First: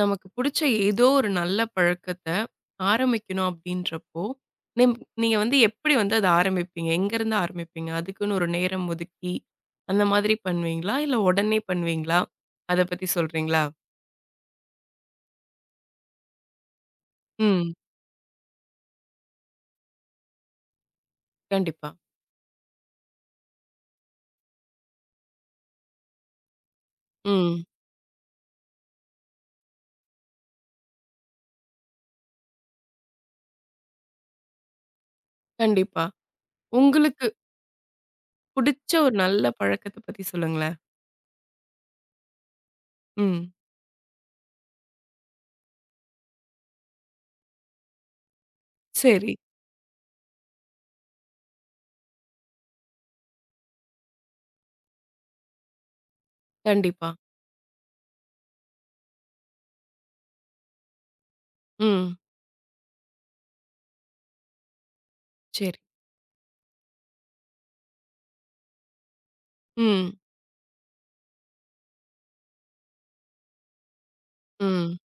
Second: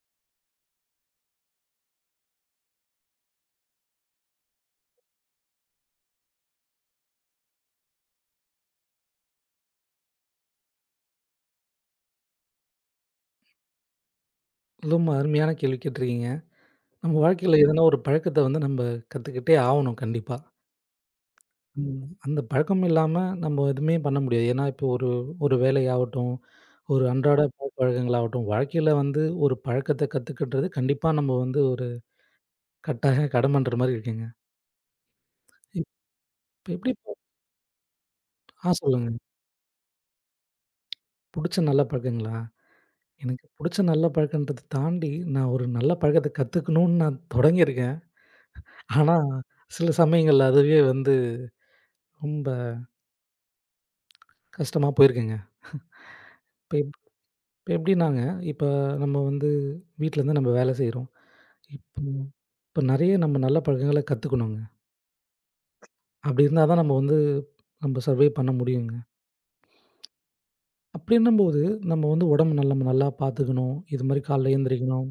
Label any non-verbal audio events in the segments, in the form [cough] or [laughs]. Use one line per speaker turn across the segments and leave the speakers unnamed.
நமக்கு புடிச்ச ஏதோ ஒரு நல்ல பழக்கத்த ஆரம்பிக்கணும் அப்படின்றப்போ, நிம் நீங்க வந்து எப்படி வந்து அத ஆரம்பிப்பீங்க? எங்கருந்து ஆரம்பிப்பீங்க? அதுக்குன்னு ஒரு நேரம் ஒதுக்கி, அந்த மாதிரி பண்ணுவீங்களா? இல்ல உடனே பண்ணுவீங்களா? அத பத்தி சொல்றீங்களா?
ரொம்ப அருமையான கேள்வி கேட்டிருக்கீங்க. நம்ம வாழ்க்கையில
ம்.
எதனா ஒரு பழக்கத்த வந்து நம்ம கத்துக்கிட்டே ஆவணும் கண்டிப்பா.
கண்டிப்பா.
ம். அந்த பழக்கம் இல்லாம நம்ம எதுவுமே பண்ண முடியாது. ஏன்னா, இப்போ ஒரு ஒரு வேலையாகட்டும், ஒரு அன்றாட
ம்.
பழக்கங்களாகட்டும், வாழ்க்கையில வந்து ஒரு பழக்கத்த கத்துக்கின்றது கண்டிப்பா நம்ம வந்து ஒரு கட்டாய கடமன்ற மாரி இருக்குங்க.
கண்டிப்பா.
இப்ப எப்படி பா-
உங்களுக்கு
ஆ
புடிச்ச
சொல்லுங்க.
ஒரு நல்ல பழக்கத்த பத்தி சொல்லுங்களேன்.
புடிச்ச நல்ல பழக்கங்களா? எனக்கு
ம்.
புடிச்ச நல்ல பழக்கன்றத தாண்டி, நான் ஒரு நல்ல பழக்கத்த கத்துக்கணும்னு நான் தொடங்கியிருக்கேன். ஆனா,
சரி.
சில சமயங்கள்ல அதுவே வந்து ரொம்ப கஷ்டமா போயிருக்குங்க. இப்ப
கண்டிப்பா.
இப்ப எப்படின்னாங்க, இப்ப நம்ம வந்து வீட்லருந்து நம்ம வேலை செய்றோம். இப்போ
ம்.
இப்ப நெறைய நம்ம நல்ல பழக்கங்கள கத்துக்கணுங்க.
சரி.
அப்படி இருந்தா தான் நம்ம வந்து நம்ம சர்வே பண்ண முடியுங்க.
ம்.
அப்படின்னும்போது, நம்ம வந்து உடம்பு நல்ல நம்ம நல்லா பார்த்துக்கணும். இது மாரி காலைல
ம்.
எழுந்திரிக்கணும்,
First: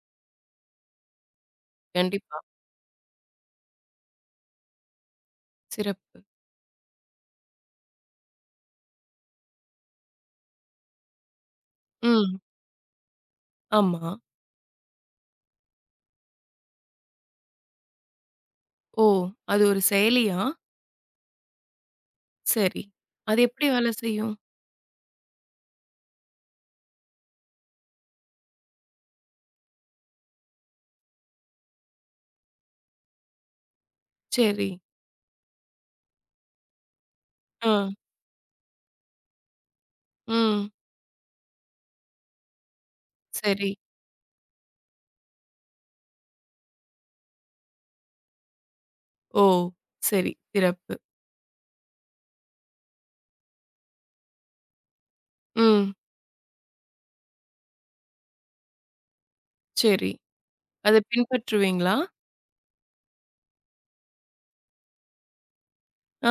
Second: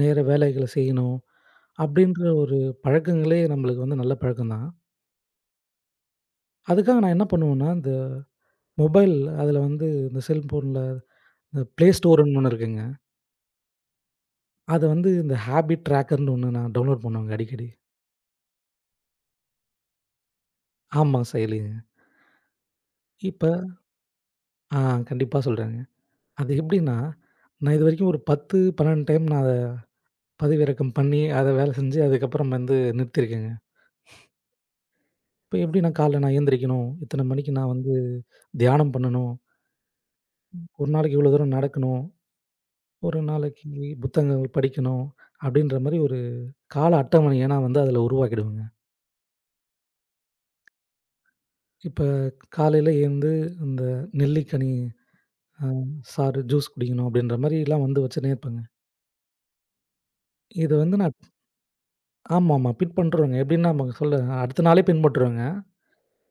நேர வேலைகள செய்யணும், அப்படின்ற
கண்டிப்பா.
ஒரு பழக்கங்களே நம்மளுக்கு வந்து நல்ல பழக்கம் தான்.
சிறப்பு.
அதுக்காக நான் என்ன பண்ணுவேன்னா, இந்த மொபைல் அதில வந்து இந்த செல்ஃபோன்ல இந்த Play
ம்.
Storeன்னு ஒண்ணு இருக்குங்க.
ஆமா.
அத வந்து இந்த ஹேபிட் ட்ராக்கர்ன்னு ஒண்ணு நான் டவுன்லோட் பண்ணுவேங்க அடிக்கடி.
ஓ! அது ஒரு செயலியா?
ஆமா, செயலிங்க.
சரி. அது
இப்ப
எப்படி வேலை செய்யும்?
ஆ கண்டிப்பா சொல்றேங்க. அது எப்படின்னா, நான் இதுவரைக்கும் ஒரு 10, 12 டைம் நான் அத பதிவிறக்கம் பண்ணி, அத வேலை செஞ்சு அதுக்கப்புறம் வந்து நிறுத்தியிருக்கேங்க.
சரி.
இப்ப எப்படின்னா காலைல நான் எந்திரிக்கணும், இத்தன மணிக்கு
ஆ.
நான் வந்து தியானம் பண்ணணும்,
ம்.
ஒரு நாளைக்கு இவ்வளோ தூரம் நடக்கணும், ஒரு
சரி.
நாளைக்கு புத்தகங்கள் படிக்கணும், அப்படின்ற மாரி ஒரு கால அட்டவணைய நான் வந்து அதுல உருவாக்கிடுவேங்க.
ஓ! சரி. சிறப்பு.
இப்ப காலையில எழுந்து இந்த நெல்லிக்கனி அ
ம்.
சாறு, ஜூஸ் குடிக்கணும் அப்படின்ற மாரிலாம் வந்து வச்சுன்னே இருப்பேங்க.
சரி.
இத
அத
வந்து நான்
பின்பற்றுவீங்களா?
ஆமாமா பின்பற்றுவேங்க. எப்படின்னா நமக்கு சொல்ல அடுத்த நாளே பின்பற்றுவேங்க.
ஆ.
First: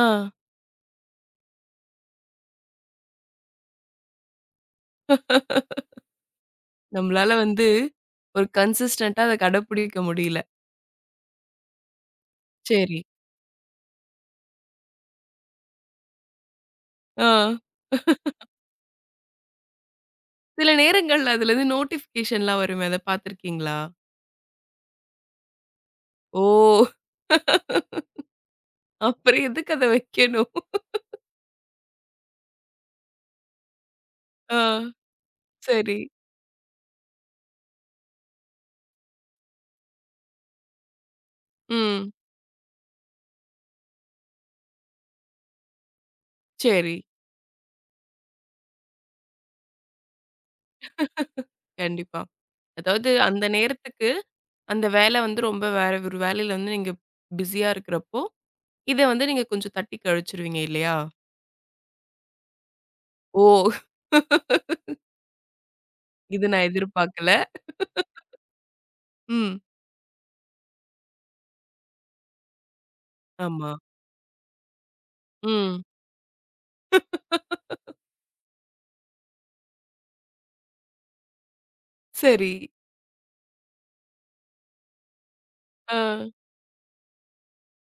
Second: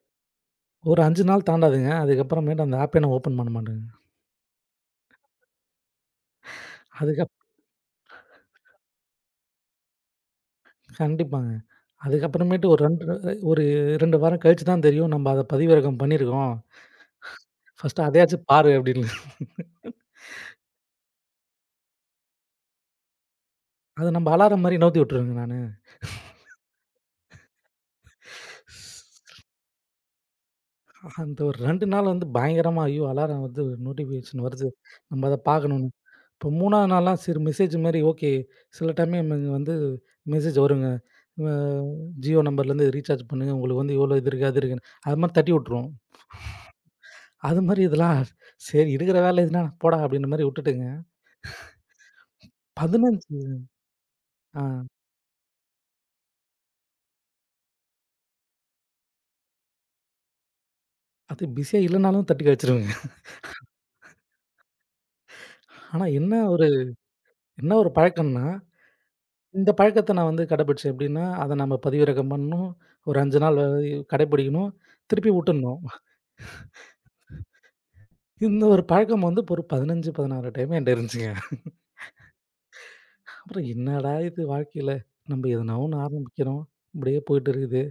ஒரு 5 நாள் தாண்டாதுங்க. அதுக்கப்புறமேட்டு அந்த ஆப்பே நான் ஓப்பன் பண்ண மாட்டேங்க. அதுக்கப்
நம்மளால வந்து ஒரு கன்சிஸ்டன்ட்டா அத கடைப்பிடிக்க முடியல.
கண்டிப்பாங்க. அதுக்கப்புறமேட்டு ஒரு
சரி.
2 ஒரு 2 வாரம் கழிச்சு தான் தெரியும், நம்ம அத பதிவிறக்கம் பண்ணியிருக்கோம்.
ஆ.
ஃபர்ஸ்ட்டு அதையாச்சும் பாரு அப்படின்னு.
சில நேரங்கள்ல அதுலருந்து நோட்டிஃபிகேஷன்லாம் வருமே. அத பார்த்துருக்கீங்களா?
அத நம்ம அலாரம் மாரி நவுத்தி விட்டுருவேங்க நானு.
ஓ! அப்புறம் எதுக்கு அத வைக்கணும்?
அந்த ஒரு 2 நாள் வந்து பயங்கரமா, ஐயோ! அலாரம் வந்து நோட்டிஃபிகேஷன்
ஆ.
வருது. நம்ம அத பார்க்கணும்னு.
சரி.
இப்போ 3வது நாள்லாம் சரி மெசேஜ் மாரி ஓகே. சில டைம் நமக்கு வந்து மெசேஜ் வருங்க. அ
ம்.
ஜியோ நம்பர்லேருந்து ரீசார்ஜ் பண்ணுங்க. உங்களுக்கு வந்து இவ்வளோ இது இருக்கு, அது இருக்குன்னு. அது மாரி தட்டி விட்டுரும்.
சரி.
அது மாரி இதெல்லாம் சரி இருக்கிற வேலை எதுனா போடா அப்படின்ற மாரி விட்டுட்டுங்க.
கண்டிப்பா. அதாவது
15
அந்த நேரத்துக்கு
ஆ
அந்த வேலை வந்து ரொம்ப வேற ஒரு வேலையில வந்து நீங்க பிஸியா இருக்கிறப்போ, இத வந்து நீங்க கொஞ்சம் தட்டி கழிச்சுருவீங்க இல்லையா?
அது பிஸியா இல்லனாலும் தட்டி கழிச்சுருவேங்க.
ஓ!
ஆனா என்ன
இது நான்
ஒரு
எதிர்பார்க்கல.
என்ன ஒரு பழக்கம்னா,
ம்.
இந்த பழக்கத்த நான் வந்து கடைபிடிச்சேன் எப்படின்னா, அத நம்ம பதிவிறக்கம் பண்ணணும். ஒரு 5 நாள்
ஆமா.
வரை கடைபிடிக்கணும். திருப்பி விட்டுடணும்.
ம்.
இந்த ஒரு பழக்கம் வந்து ஒரு 15, 16 டைம் என்ட்ட இருந்துச்சுங்க.
சரி.
அப்புறம் என்னடா இது வாழ்க்கையில நம்ம எதனா ஒண்ணு
ஆ.
ஆரம்பிக்கிறோம். இப்படியே போயிட்டு இருக்குது.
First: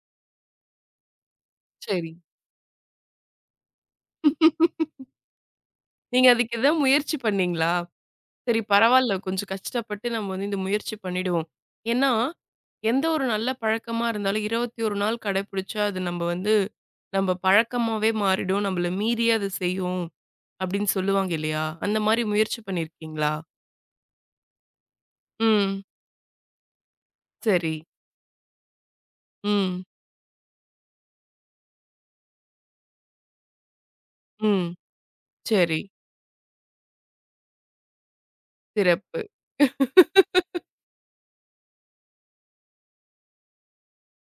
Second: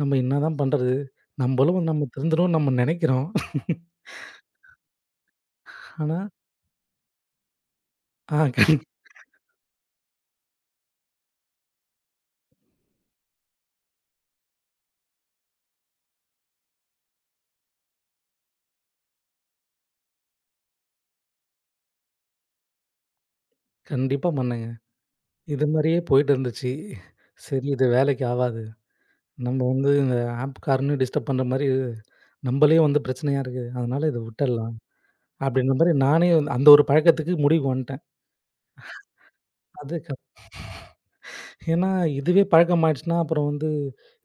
நம்ம என்னதான் பண்றது? நம்மளும் நம்ம
சரி.
திருந்தணும்னு நம்ம நினைக்கிறோம். ஆனா
நீங்க அதுக்கு எதாவது முயற்சி பண்ணீங்களா?
ஆ
சரி
கண்
பரவால்ல கொஞ்சம் கஷ்டப்பட்டு நம்ம வந்து இந்த முயற்சி பண்ணிடுவோம். ஏன்னா, எந்த ஒரு நல்ல பழக்கமா இருந்தாலும் 21 நாள் கடைபிடிச்சா அது நம்ம வந்து நம்ம பழக்கமாவே மாறிடும். நம்மள மீறியே அது செய்யும். அப்படின்னு சொல்லுவாங்க இல்லையா? அந்த மாரி முயற்சி பண்ணியிருக்கீங்களா?
கண்டிப்பா பண்ணேங்க. இது
ம்.
மாரியே போயிட்டு இருந்துச்சு. சரி
சரி.
இது வேலைக்கு ஆவாது. நம்ம
ம்.
வந்து இந்த ஆப்காரனையும் டிஸ்டர்ப் பண்ற மாரி நம்மளே வந்து பிரச்சனையா இருக்கு. அதனால இத
ம்.
விட்டுடலாம். அப்படின்ற
சரி.
மாரி நானே வந்து அந்த ஒரு பழக்கத்துக்கு முடிவுக்கு வந்துட்டேன்.
சிறப்பு.
அது க ஏன்னா இதுவே பழக்கமாயிடுச்சுன்னா, அப்புறம் வந்து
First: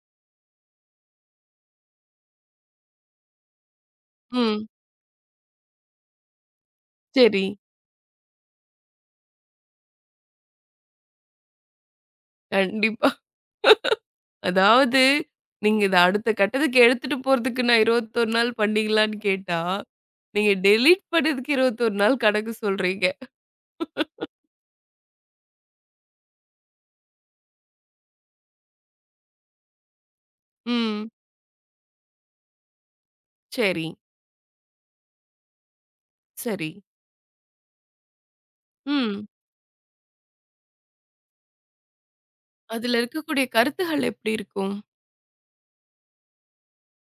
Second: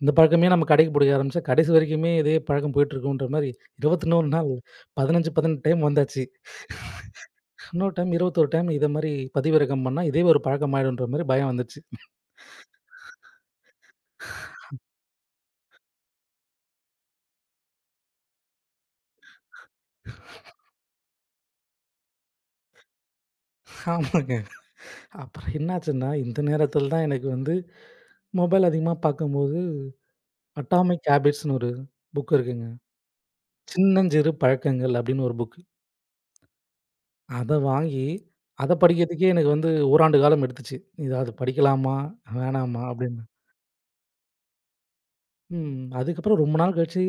இந்த பழக்கமே நம்ம கடைக்கு பிடிக்க ஆரம்பிச்சா, கடைசி வரைக்குமே இதே பழக்கம் போயிட்டுருக்குன்ற மாரி 21 நாள்
ம்.
15, 18 டைம் வந்தாச்சு.
சரி.
இன்னொரு டைம் 21 டைம் இத மாரி பதிவிறக்கம் பண்ணா, இதே ஒரு பழக்கமாயிடுன்ற மாரி பயம் வந்துச்சு.
கண்டிப்பா. அதாவது நீங்க இத அடுத்த கட்டத்துக்கு எடுத்துட்டு போறதுக்கு நான் 21 நாள் பண்ணீங்களான்னு கேட்டா, நீங்க டெலீட் பண்ணதுக்கு 21 நாள் கணக்கு சொல்றீங்க.
ஆமாங்க. அப்புறம் என்னாச்சுன்னா, இந்த நேரத்தில தான் எனக்கு வந்து மொபைல் அதிகமா பார்க்கும்போது, அட்டாமிக்
ம்.
ஹேபிட்ஸ்ன்னு ஒரு புக் இருக்குங்க.
சரி,
"சின்னஞ்சிறு பழக்கங்கள்" அப்படின்னு ஒரு புக்.
சரி.
அத வாங்கி, அத
ம்.
படிக்கிறதுக்கே எனக்கு வந்து ஓராண்டு காலம் எடுத்துச்சு. "இத அது படிக்கலாமா? வேணாமா?"
அதுல
அப்படின்னு.
இருக்கக்கூடிய கருத்துகள் எப்படி இருக்கும்?
ம். அதுக்கப்புறம் ரொம்ப நாள் கழிச்சு,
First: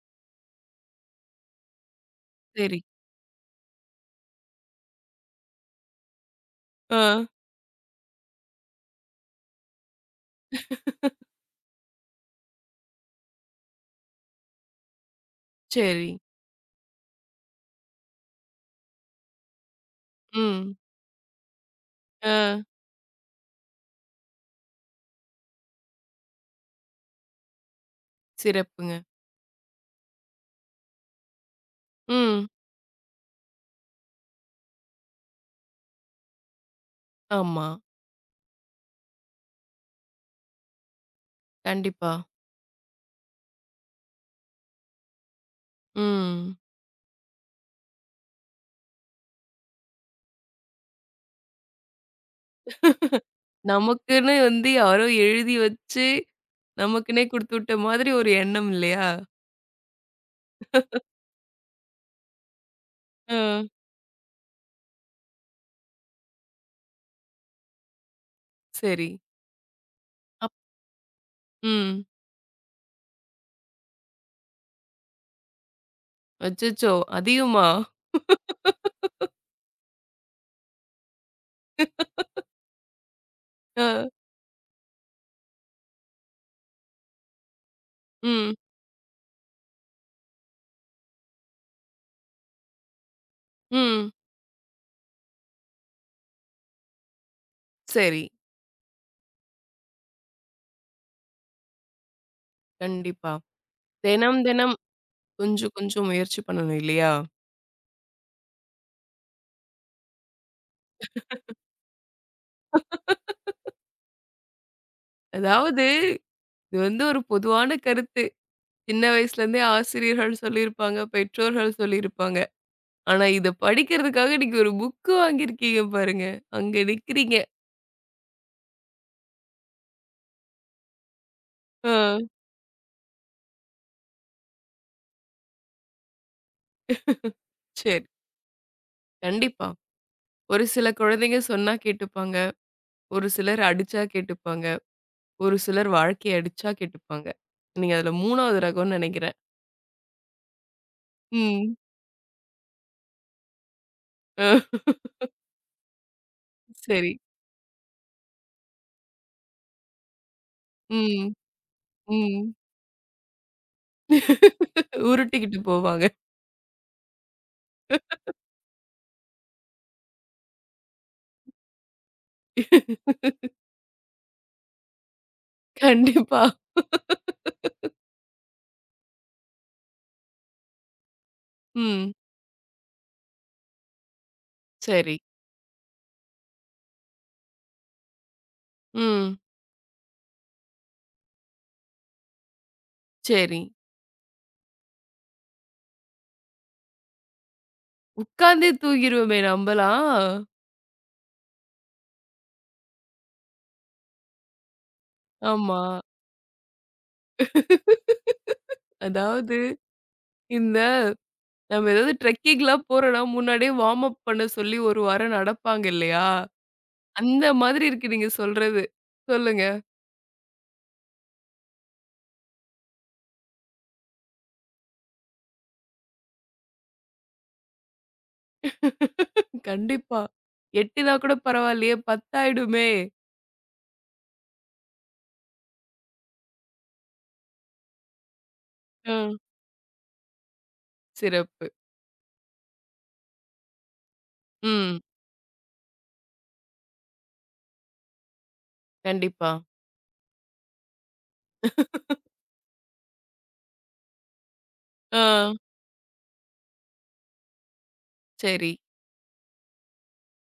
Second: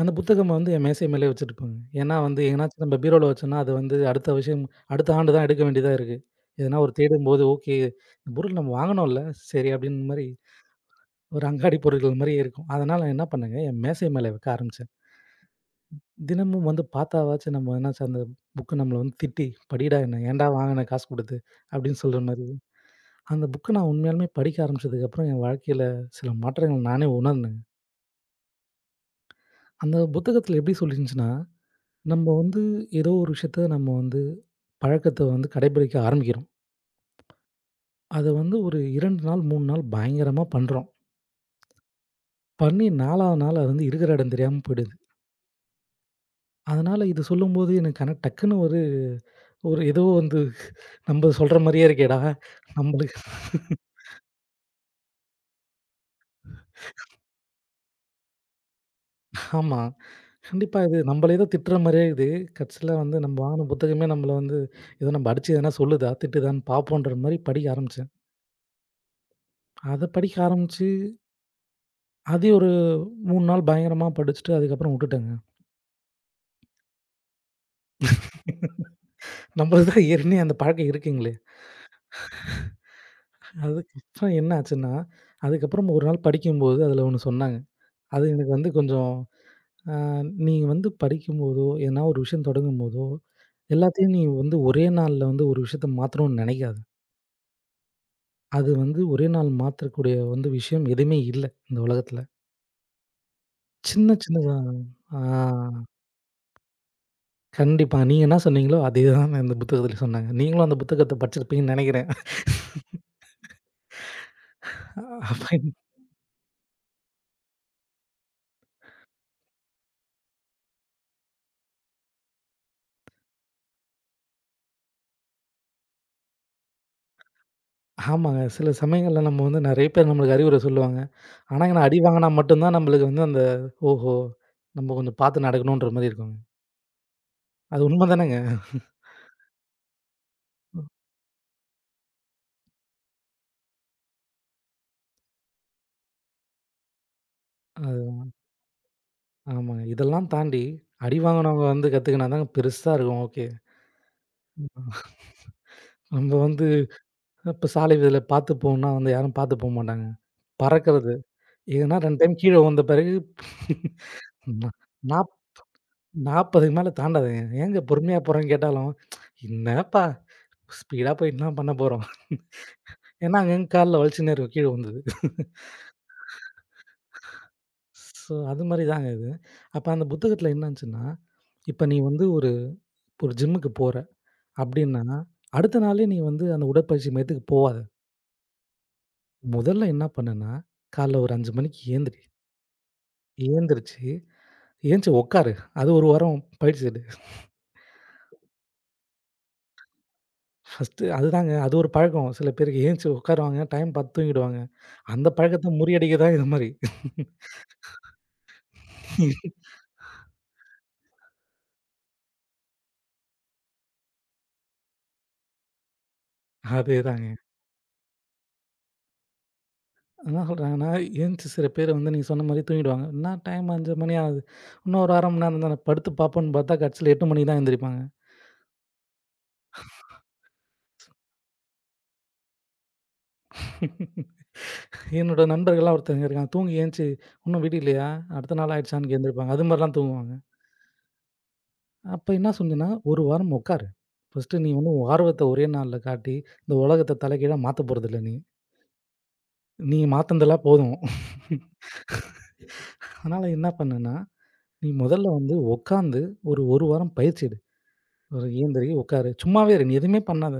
அந்த புத்தகம் வந்து என் மேசை மேலயே வச்சுருப்பேங்க. ஏன்னா வந்து
சரி.
எங்கனாச்சும் நம்ம பீரோல வச்சோம்னா, அது வந்து அடுத்த விஷயம் அடுத்த ஆண்டு தான் எடுக்க வேண்டியதா இருக்கு. எதனா ஒரு
ஆ.
தேடும்போது, "ஓகே இந்த பொருள் நம்ம வாங்கணும்ல, சரி" அப்படின்ற மாரி ஒரு அங்காடி பொருட்கள் மாரியே இருக்கும். அதனால நான் என்ன பண்ணேங்க, என் மேசை மேல வைக்க ஆரம்பிச்சேன்.
சரி.
தினமும் வந்து பார்த்தாவாச்சும் நம்ம என்னாச்சு அந்த புக்கு நம்மள வந்து திட்டி, "படிடா என்ன, ஏன்டா
ம்.
வாங்குன காசு குடுத்து?" அப்படின்னு சொல்ற
ஆ.
மாரி. அந்த புக்க நான் உண்மையாலுமே படிக்க ஆரம்பிச்சதுக்கப்புறம் என் வாழ்க்கையில சில மாற்றங்கள் நானே உணர்ந்தேங்க.
சிறப்புங்க.
அந்த புத்தகத்துல எப்படி சொல்லிருந்துச்சுன்னா, நம்ம
ம்.
வந்து ஏதோ ஒரு விஷயத்த நம்ம வந்து பழக்கத்த வந்து கடைபிடிக்க ஆரம்பிக்கிறோம்.
ஆமா.
அத வந்து ஒரு 2 நாள், 3 நாள் பயங்கரமா பண்றோம்.
கண்டிப்பா.
பண்ணி 4வது நாள் அது வந்து இருக்கிற இடம் தெரியாம போயிடுது.
ம்.
அதனால இது சொல்லும்போது எனக்கு ஆனா டக்குன்னு ஒரு ஒரு ஏதோ வந்து நம்ம சொல்ற மாரியே இருக்கேடா! நம்மளுக்கு
நமக்குன்னு வந்து யாரோ எழுதி வச்சு, நமக்குன்னே குடுத்துவிட்ட மாதிரி ஒரு எண்ணம் இல்லையா?
ஆமா. கண்டிப்பா. இது நம்மளே தான் திட்டுற மாரியே இது. கடைசில வந்து நம்ம
அ.
வாங்குன புத்தகமே நம்மள வந்து ஏதோ நம்ம அடிச்சு எதனா சொல்லுதா, திட்டுதான்னு பார்ப்போன்ற மாரி படிக்க ஆரம்பிச்சேன்.
சரி.
அத படிக்க
அப்
ஆரம்பிச்சு,
ம்.
அதே ஒரு 3 நாள் பயங்கரமா படிச்சுட்டு அதுக்கப்புறம் வுட்டுட்டேங்க.
அச்சச்சோ! அதிகமா?
நம்மளுக்கு தான் ஏற்கனவே அந்த பழக்கம் இருக்குங்களே.
அ.
அதுக்கப்புறம் என்ன ஆச்சுன்னா, அதுக்கப்புறம் ஒரு நாள் படிக்கும்போது அதில ஒண்ணு சொன்னாங்க. அது எனக்கு
ம்.
வந்து கொஞ்சம் அ "நீ வந்து படிக்கும்போதோ, எதனா ஒரு விஷயம் தொடங்கும்போதோ,
ம்.
எல்லாத்தையும் நீ வந்து ஒரே நாள்ல வந்து ஒரு விஷயத்த மாத்தணும்னு நினைக்காத."
சரி.
அது வந்து ஒரே நாள் மாத்தக்கூடிய வந்து விஷயம் எதுவுமே இல்ல, இந்த உலகத்துல.
கண்டிப்பா.
சின்ன
தினம்,
சின்னதா
தினம்
ஆ
கொஞ்சம், கொஞ்சம் முயற்சி பண்ணணும் இல்லையா?
கண்டிப்பா. நீங்க என்ன சொன்னீங்களோ, அதேதான் இந்த புத்தகத்துல சொன்னாங்க. நீங்களும் அந்த புத்தகத்த படிச்சிருப்பீங்கன்னு நெனைக்கிறேன்.
அதாவது இது வந்து ஒரு பொதுவான கருத்து. சின்ன வயசுலேருந்தே ஆசிரியர்கள் சொல்லியிருப்பாங்க, பெற்றோர்கள் சொல்லியிருப்பாங்க. ஆனா இத படிக்கிறதுக்காக இன்னைக்கு ஒரு புக் வாங்கியிருக்கீங்க பாருங்க. அங்க நிக்கிறீங்க.
ஆமாங்க. சில சமயங்கள்ல நம்ம வந்து நெறைய பேர் நம்மளுக்கு அறிவுரை சொல்லுவாங்க. ஆனா, நான் அடி
அ.
வாங்குனா மட்டும் தான் நம்மளுக்கு வந்து அந்த ஓஹோ! நம்ம கொஞ்சம் பாத்து நடக்கணுன்ற மாரி இருக்குங்க. அது
சரி.
உண்ம தானேங்க.
கண்டிப்பா. ஒரு சில குழந்தைங்க சொன்னா கேட்டுப்பாங்க. ஒரு சிலர் அடிச்சா கேட்டுப்பாங்க. ஒரு சிலர் வாழ்க்கைய அடிச்சா கேட்டுப்பாங்க.
அது
நீங்க அதுல 3வது ரகம்னு நெனைக்கிறேன்.
ஆமாங்க. இதெல்லாம் தாண்டி அடி வாங்குனவங்க
ம்.
வந்து கத்துக்கினா தாங்க பெருசா இருக்கும். ஓகே.
[laughs] அ.
நம்ம வந்து
சரி.
இப்ப சாலை விதியில பாத்து போகணும்னா வந்து யாரும் பாத்து போமாட்டாங்க. பறக்கிறது.
ம்.
ஏன்னா 2 டைம்
ம்.
கீழ உழுந்த பிறகு நா
[laughs]
நாப்
உருட்டிக்கிட்டு போவாங்க.
40க்கு மேல தாண்டாதுங்க. ஏங்க பொறுமையா போறேன்னு கேட்டாலும், "என்னப்பா ஸ்பீடா போய் என்ன பண்ண போறோம்?" ஏன்னா அங்கங்க கால்ல வலிச்சுன்னே இருக்கும் கீழ உழுந்தது.
கண்டிப்பா. [laughs]
ஸோ அது மாரி தாங்க இது. அப்ப அந்த புத்தகத்துல என்ன இருந்துச்சுன்னா, இப்ப நீ
ம்.
வந்து ஒரு ஒரு ஜிம்முக்கு போற
சரி.
அப்டின்னா, அடுத்த நாளே நீ வந்து அந்த உடற்பயிற்சி மையத்துக்கு போவாத.
ம்.
முதல்ல என்ன பண்ணுன்னா, கால்ல ஒரு 5 மணிக்கு ஏந்திரி.
சரி.
ஏந்திரிச்சு, ஏந்திச்சு உட்காரு. அது ஒரு வாரம் பயிற்சி எடு.
உட்கார்ந்தே தூங்கிருவோமே நம்பலாம்.
ஃபர்ஸ்ட்டு அதுதாங்க. அது ஒரு பழக்கம். சில பேருக்கு ஏந்திச்சு உட்காருவாங்க. டைம் பார்த்து தூங்கிடுவாங்க. அந்த பழக்கத்த
ஆமா.
முறியடிக்க தான் இது மாரி.
[laughs] அதாவது இந்த நம்ம ஏதாவது ட்ரெக்கிங்லாம் போறோம்னா, முன்னாடியே வார்ம் அப் பண்ண சொல்லி ஒரு வாரம் நடப்பாங்க இல்லையா?
அதேதாங்க.
அந்த மாதிரி இருக்கு நீங்க சொல்றது. சொல்லுங்க.
என்ன சொல்றாங்கன்னா, ஏந்திச்சு சில பேர் வந்து நீங்க சொன்ன மாரி தூங்கிடுவாங்க. என்ன டைம் 5 மணி ஆகுது. இன்னும் ஒரு 1/2 மணி நேரம் தானே படுத்து பார்ப்போம்ன்னு பார்த்தா, கடைசில 8 மணிக்கு தான் எந்திரிப்பாங்க.
கண்டிப்பா. 8னா கூட பரவாயில்லையே, 10 ஆயிடுமே.
என்னோட நண்பர்கள்லாம் ஒருத்தங்க இருக்காங்க. தூங்கி ஏந்திச்சு "இன்னும் விடியலையா? இல்லையா, அடுத்த நாள்
அ.
ஆயிடுச்சான்னு" எந்திரிப்பாங்க. அது மாரிலாம் தூங்குவாங்க.
சிறப்பு.
அப்ப என்ன சொன்னேன்னா, "1 வாரம் உட்காரு. ஃபர்ஸ்ட்டு நீ வந்து
ம்.
உன் ஆர்வத்த ஒரே நாள்ல காட்டி, இந்த உலகத்த தலைகீழா மாத்த போறதில்ல நீ."
கண்டிப்பா.
நீ மாத்துனதெல்லாம் போதும். அதனால என்ன பண்ணுன்னா, நீ
ஆ.
முதல்ல வந்து உட்காந்து ஒரு, 1 வாரம் பயிற்சி எடு. ஒரு
சரி.
எழுந்திரி, உட்காரு. சும்மாவே இரு. நீ எதுவுமே பண்ணாத.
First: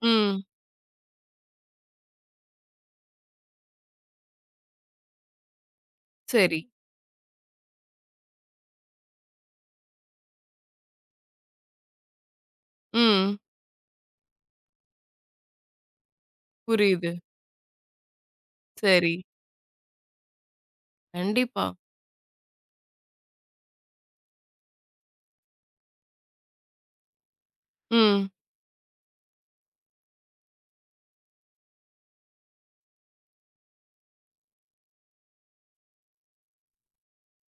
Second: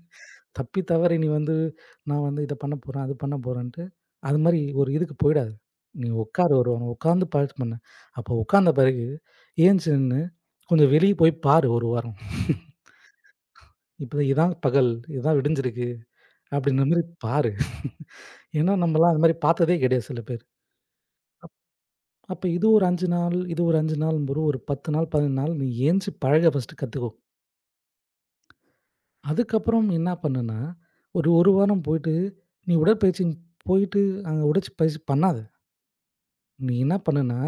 ம்.
தப்பி தவறி நீ வந்து நான் வந்து இத பண்ண போறேன், அது பண்ண போறேன்ட்டு, அது மாரி ஒரு இதுக்கு போயிடாத. நீ உட்காரு
சரி.
ஒரு வாரம். உட்காந்து பயிற்சி பண்ணு. அப்போ உட்காந்த பிறகு ஏந்திச்சு நின்னு கொஞ்சம் வெளிய போய் பாரு 1 வாரம்.
ம்.
இப்ப இதான் பகல், இதான் விடிஞ்சிருக்கு அப்படின்ற மாரி
புரியுது.
பாரு. ஏன்னா, நம்மலாம்
சரி.
அது மாரி பார்த்ததே கிடையாது சில பேர்.
கண்டிப்பா.
அப்ப இது ஒரு 5 நாள், இது ஒரு 5 நாளும்போது ஒரு 10 நாள், 15 நாள் நீ ஏந்திச்சு பழக ஃபர்ஸ்ட்டு கத்துக்கோ.
ம்.
அதுக்கப்புறம் என்ன பண்ணுன்னா, ஒரு 1 வாரம் போயிட்டு, நீ உடற்பயிற்சி போயிட்டு அங்க உடற்பயிற்சி பண்ணாத. நீ என்ன பண்ணுன்னா,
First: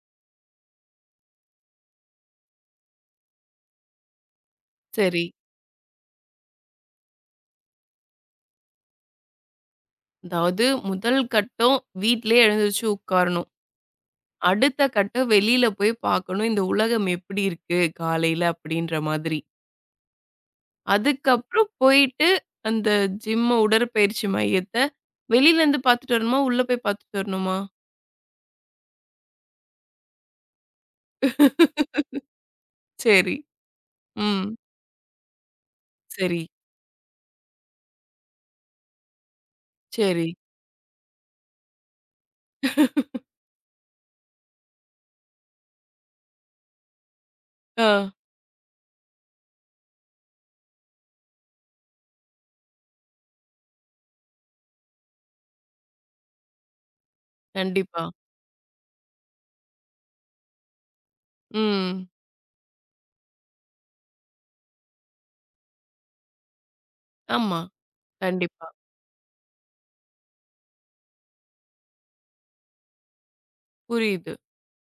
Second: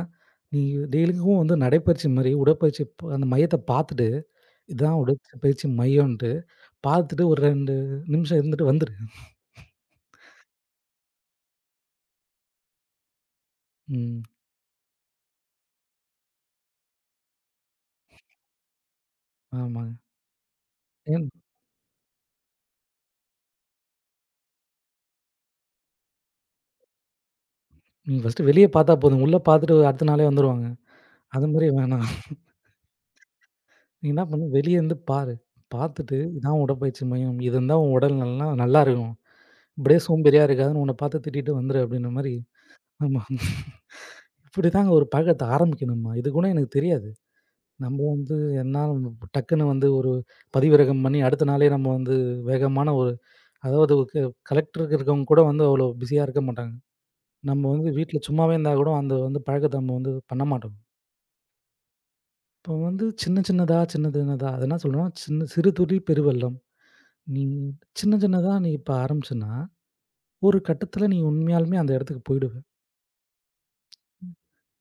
நீ டெய்லிக்கும் வந்து நடைப்பயிற்சி மாரி உடற்பயிற்சி ப அந்த மையத்த பார்த்துட்டு, இதான்
சரி.
உடற்பயிற்சி மையம்ன்ட்டு பார்த்துட்டு ஒரு 2 நிமிஷம் இருந்துட்டு வந்துரு.
அதாவது முதல் கட்டம் வீட்லயே எழுந்திரிச்சு உட்காரணும்.
ம்.
அடுத்த கட்டம் வெளியில போய் பார்க்கணும். இந்த உலகம் எப்படி இருக்கு காலையில அப்படின்ற மாதிரி.
ஆமாங்க. ஏன்
அதுக்கப்புறம் போயிட்டு அந்த ஜிம்ம உடற்பயிற்சி மையத்த வெளியிலேருந்து பார்த்துட்டு வரணுமா? உள்ள போய் பார்த்துட்டு வரணுமா?
நீ ஃபர்ஸ்ட்டு வெளிய பார்த்தா போதும். உள்ள பார்த்துட்டு அடுத்த நாளே வந்துருவாங்க. அது மாரி வேணாம்.
சரி.
நீ என்ன பண்ணு,
ம்.
வெளிய இருந்து பாரு. பாத்துட்டு,
சரி,
இதான் உடற்பயிற்சி மையம். இது இருந்தா உன் உடல் நல்லா நல்லா இருக்கும். இப்படியே
சரி.
சோம்பேறியா இருக்காதுன்னு உன்ன பாத்து திட்டிட்டு வந்துரு அப்படின்ற மாரி. ஆமா. இப்படிதாங்க ஒரு பழக்கத்த ஆரம்பிக்கணும்மா. இது கூட எனக்கு தெரியாது.
ஆ.
நம்ம வந்து என்னால டக்குன்னு வந்து ஒரு பதிவிறக்கம் பண்ணி அடுத்த நாளே நம்ம வந்து வேகமான ஒரு அதாவது க கலெக்டருக்கு இருக்கவங்க கூட வந்து அவ்வளோ பிஸியா இருக்க மாட்டாங்க. நம்ம வந்து
கண்டிப்பா.
வீட்ல சும்மாவே இருந்தா கூட அந்த வந்து பழக்கத்த நம்ம வந்து பண்ண மாட்டோம்.
ம்.
இப்போ வந்து சின்ன சின்னதா, சின்ன சின்னதா அது என்ன சொல்றோம்னா, சின்ன சிறு துளி பெருவெள்ளம். நீ
ஆமா.
சின்ன சின்னதா
கண்டிப்பா.
நீ இப்ப ஆரம்பிச்சன்னா, ஒரு கட்டத்தில நீ உண்மையாலுமே அந்த இடத்துக்கு போயிடுவ.
புரியுது.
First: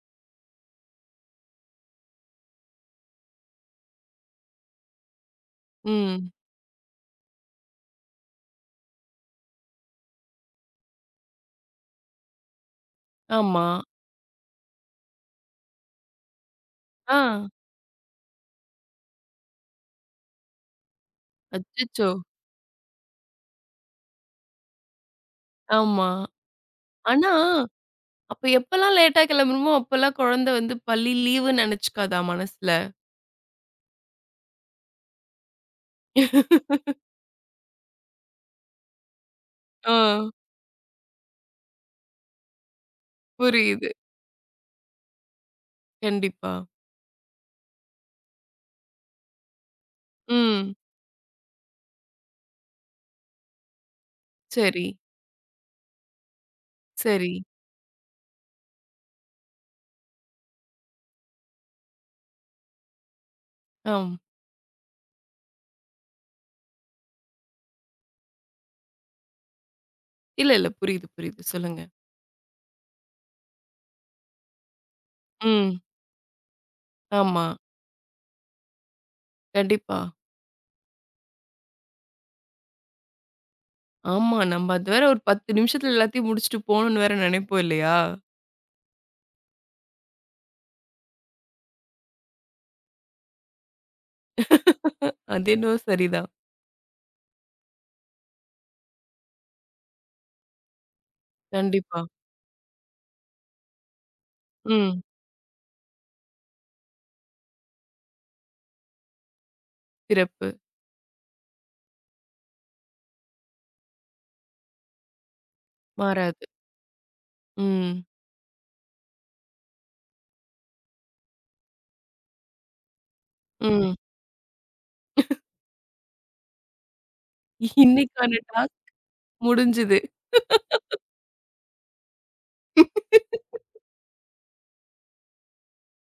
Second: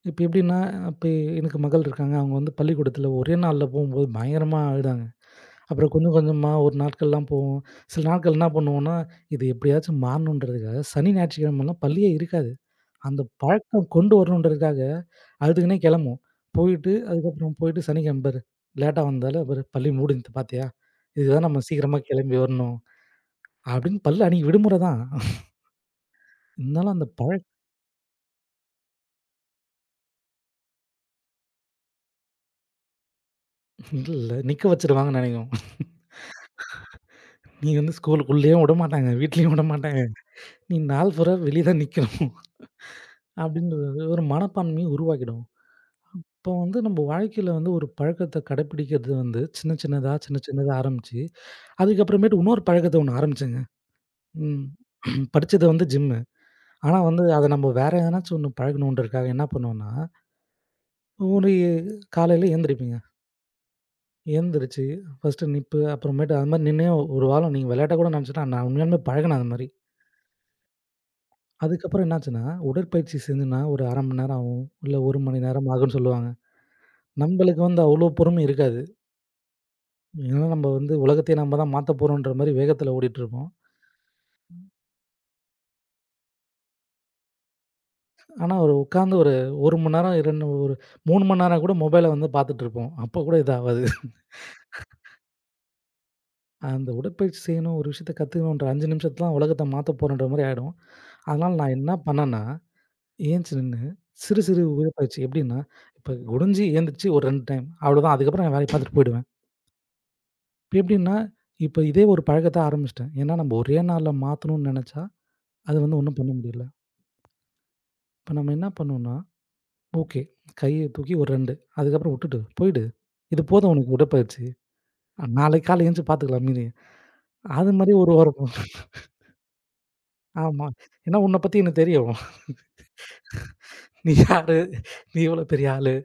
இப்ப எப்படின்னா, இப்ப எனக்கு மகள் இருக்காங்க. அவங்க வந்து பள்ளிக்கூடத்தில ஒரே நாள்ல போம்போது பயங்கரமா அழுதாங்க. அப்புறம் கொஞ்சம்
ம்.
கொஞ்சமா ஒரு நாட்கள்லாம் போவோம். சில நாட்கள் என்ன பண்ணுவோம்னா, இது எப்படியாச்சும் மாறணுன்றதுக்காக சனி, ஞாயிற்றுக்கிழமலாம் பள்ளியே இருக்காது. அந்த
ஆமா.
பழக்கம் கொண்டு வரணுன்றதுக்காக அழுதுக்குன்னே கிளம்புவோம். போயிட்டு
ஆ.
அதுக்கப்புறம் போயிட்டு சனிக்கிழம பாரு, லேட்டா வந்தாலும் பாரு பள்ளி மூடினது பாத்தியா? இதுக்கு தான் நம்ம சீக்கிரமா
அச்சச்சோ!
கிளம்பி வரணும். அப்படின்னு பள்ளி அன்னைக்கு விடுமுறை தான். [laughs]
ஆமா.
இருந்தாலும் அந்த பழ
ஆனா, அப்ப எப்பலாம் லேட்டா கிளம்பணுமோ, அப்பலாம் குழந்தை வந்து பள்ளி லீவுன்னு நினைச்சுக்காதா மனசுல?
இல்ல. நிக்க வச்சுருவாங்கன்னு நெனைக்கும். நீ வந்து ஸ்கூலுக்குள்ளேயும் விடமாட்டாங்க. வீட்லயும்
ஆ,
விடமாட்டாங்க. நீ நாள் பூரா வெளிய தான் நிக்கணும்.
புரியுது.
அப்டின்றது ஒரு மனப்பான்மைய உருவாக்கிடும். இப்போ
கண்டிப்பா.
வந்து நம்ம வாழ்க்கையில வந்து ஒரு பழக்கத்த கடைப்பிடிக்கிறது வந்து சின்ன சின்னதா, சின்ன சின்னதா
ம்.
ஆரம்பிச்சு, அதுக்கப்புறமேட்டு இன்னொரு பழக்கத்த ஒண்ணு ஆரம்பிச்சேங்க. ம்.
சரி,
[clears throat] படிச்சது வந்து ஜிம்மு. ஆனா வந்து
சரி.
அத நம்ம வேற எதனாச்சும் ஒண்ணு பழகணுன்றதுக்காக என்ன பண்ணுவோம்னா, ஒரு காலையில எந்திரிப்பீங்க.
ஆம்.
எந்திரிச்சு, ஃபர்ஸ்ட்டு நிப்பு, அப்புறமேட்டு அது மாரி நின்னே ஒரு வாரம் நீங்க விளையாட்டா கூட நெனச்சுட்டா நான் உண்மையாலுமே பழகுனேன் அது மாரி.
இல்ல, இல்ல. புரியுது, புரியுது. சொல்லுங்க.
அதுக்கப்புறம் என்னாச்சுன்னா, உடற்பயிற்சி செஞ்சுனா ஒரு 1/2 மணி நேரம் ஆகும். இல்ல 1 மணி நேரம்
ம்.
ஆகும்ன்னு சொல்லுவாங்க.
ஆமா.
நம்பளுக்கு வந்து அவ்வளோ பொறுமை இருக்காது.
கண்டிப்பா.
ஏன்னா நம்ம வந்து உலகத்தையே நம்ம தான் மாத்த போறோன்ற மாரி வேகத்துல ஓடிட்டுருப்போம்.
ஆமா. நம்ம அது வேற ஒரு 10 நிமிஷத்துல எல்லாத்தையும் முடிச்சுட்டு போணும்னு வேற நெனைப்போம் இல்லையா?
ஆனா ஒரு உட்கார்ந்து ஒரு 1 மணி நேரம், 2 3 மணி நேரம் கூட மொபைல வந்து பார்த்துட்டுருப்போம். அப்ப கூட இது ஆவாது.
[laughs] அது என்னவோ சரிதான்.
அந்த உடற்பயிற்சி செய்யணும், ஒரு விஷயத்த கத்துக்கணுன்ற 5 நிமிஷத்துல உலகத்த மாத்த போறோன்ற மாரி ஆயிடும். அதனால நான் என்ன
கண்டிப்பா.
பண்ணேன்னா, ஏந்திச்சு நின்னு சிறு சிறு
ம்.
உடற்பயிற்சி எப்படின்னா, இப்ப குனிஞ்சு எந்திரிச்சு ஒரு 2 டைம் அவ்வளோதான். அதுக்கப்புறம் நான் வேலைய பார்த்துட்டு போயிடுவேன்.
சிறப்பு.
இப்ப எப்படின்னா, இப்ப இதே ஒரு பழக்கத்த ஆரம்பிச்சுட்டேன். ஏன்னா நம்ம ஒரே நாள்ல மாத்தணும்னு நெனச்சா, அது வந்து ஒண்ணும் பண்ண
மாறாது.
முடியல.
ம்.
இப்ப நம்ம என்ன பண்ணணும்னா, ஓகே கைய தூக்கி ஒரு 2 அதுக்கப்புறம் உட்டுட்டு போயிடு. இது போதும் உனக்கு
ம்.
உடற்பயிற்சி. நாளைக்கு காலைல எந்திச்சு பாத்துக்கலாம் மீதிய. அது மாரி ஒரு
இன்னைக்கான
ஓரம்
டாஸ்க் முடிஞ்சுது.
ஆமா. ஏன்னா உன்ன பத்தி எனக்கு தெரியும்.
[laughs]
நீ யாரு? நீ எவ்வளோ பெரிய ஆளு?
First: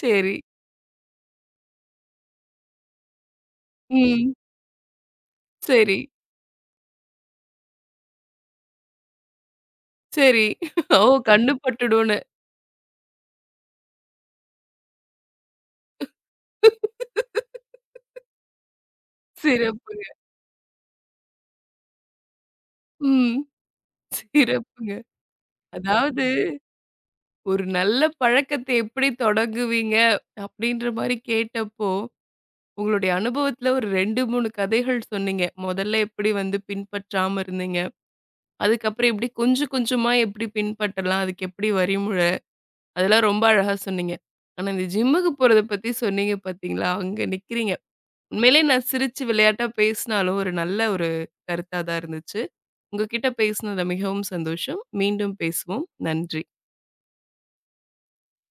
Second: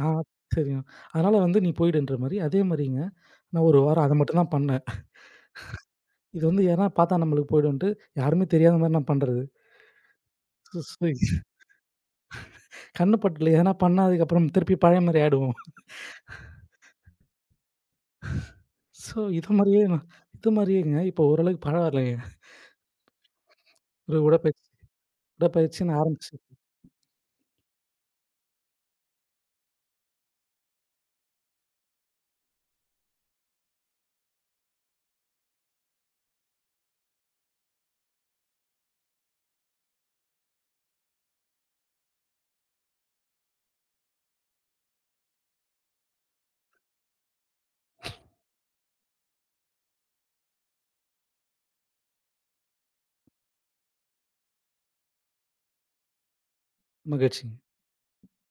ஆ
சரி.
தெரியும். அதனால வந்து நீ போயிடுன்ற மாரி, அதே மாரிங்க நான் ஒரு வாரம் அத
ம்.
மட்டும் தான் பண்ணேன்.
சரி,
இது வந்து யாருன்னா பாத்தா நம்மளுக்கு போயிடும்ன்ட்டு, யாருமே தெரியாத மாரி நான் பண்றது.
சரி. ஓ! கண்ணு பட்டுடும்னு
கண்ணு பட்டல. எதனா பண்ணா அதுக்கப்புறம் திருப்பி பழைய மாரி ஆயிடுவோம். ஸோ இது மாரியே நான்
சிறப்புங்க.
இது மாரியேங்க இப்போ ஓரளவுக்கு பரவாயில்லங்க.
ம்.
ஒரு உடற்பயிற்சி
சிறப்புங்க.
உடற்பயிற்சின்னு
அதாவது
ஆரம்பிச்சு
ஒரு நல்ல பழக்கத்த எப்படி தொடங்குவீங்க? அப்படின்ற மாரி கேட்டப்போ, உங்களுடைய அனுபவத்துல ஒரு 2, 3 கதைகள் சொன்னீங்க. முதல்ல எப்படி வந்து பின்பற்றாம இருந்தீங்க. அதுக்கப்புறம் எப்படி கொஞ்சம் கொஞ்சமா எப்படி பின்பற்றலாம். அதுக்கு எப்படி வரிமுறை. அதெல்லாம் ரொம்ப அழகா சொன்னீங்க. ஆனா இந்த ஜிம்முக்கு போறத பத்தி சொன்னீங்க பார்த்தீங்களா? அங்க நிக்கிறீங்க. உண்மையிலேயே நான் சிரிச்சு விளையாட்டா பேசினாலும் ஒரு நல்ல ஒரு கருத்தா தான் இருந்துச்சு. உங்ககிட்ட பேசினதுல மிகவும் சந்தோஷம். மீண்டும் பேசுவோம். நன்றி.
மகிழ்ச்சி.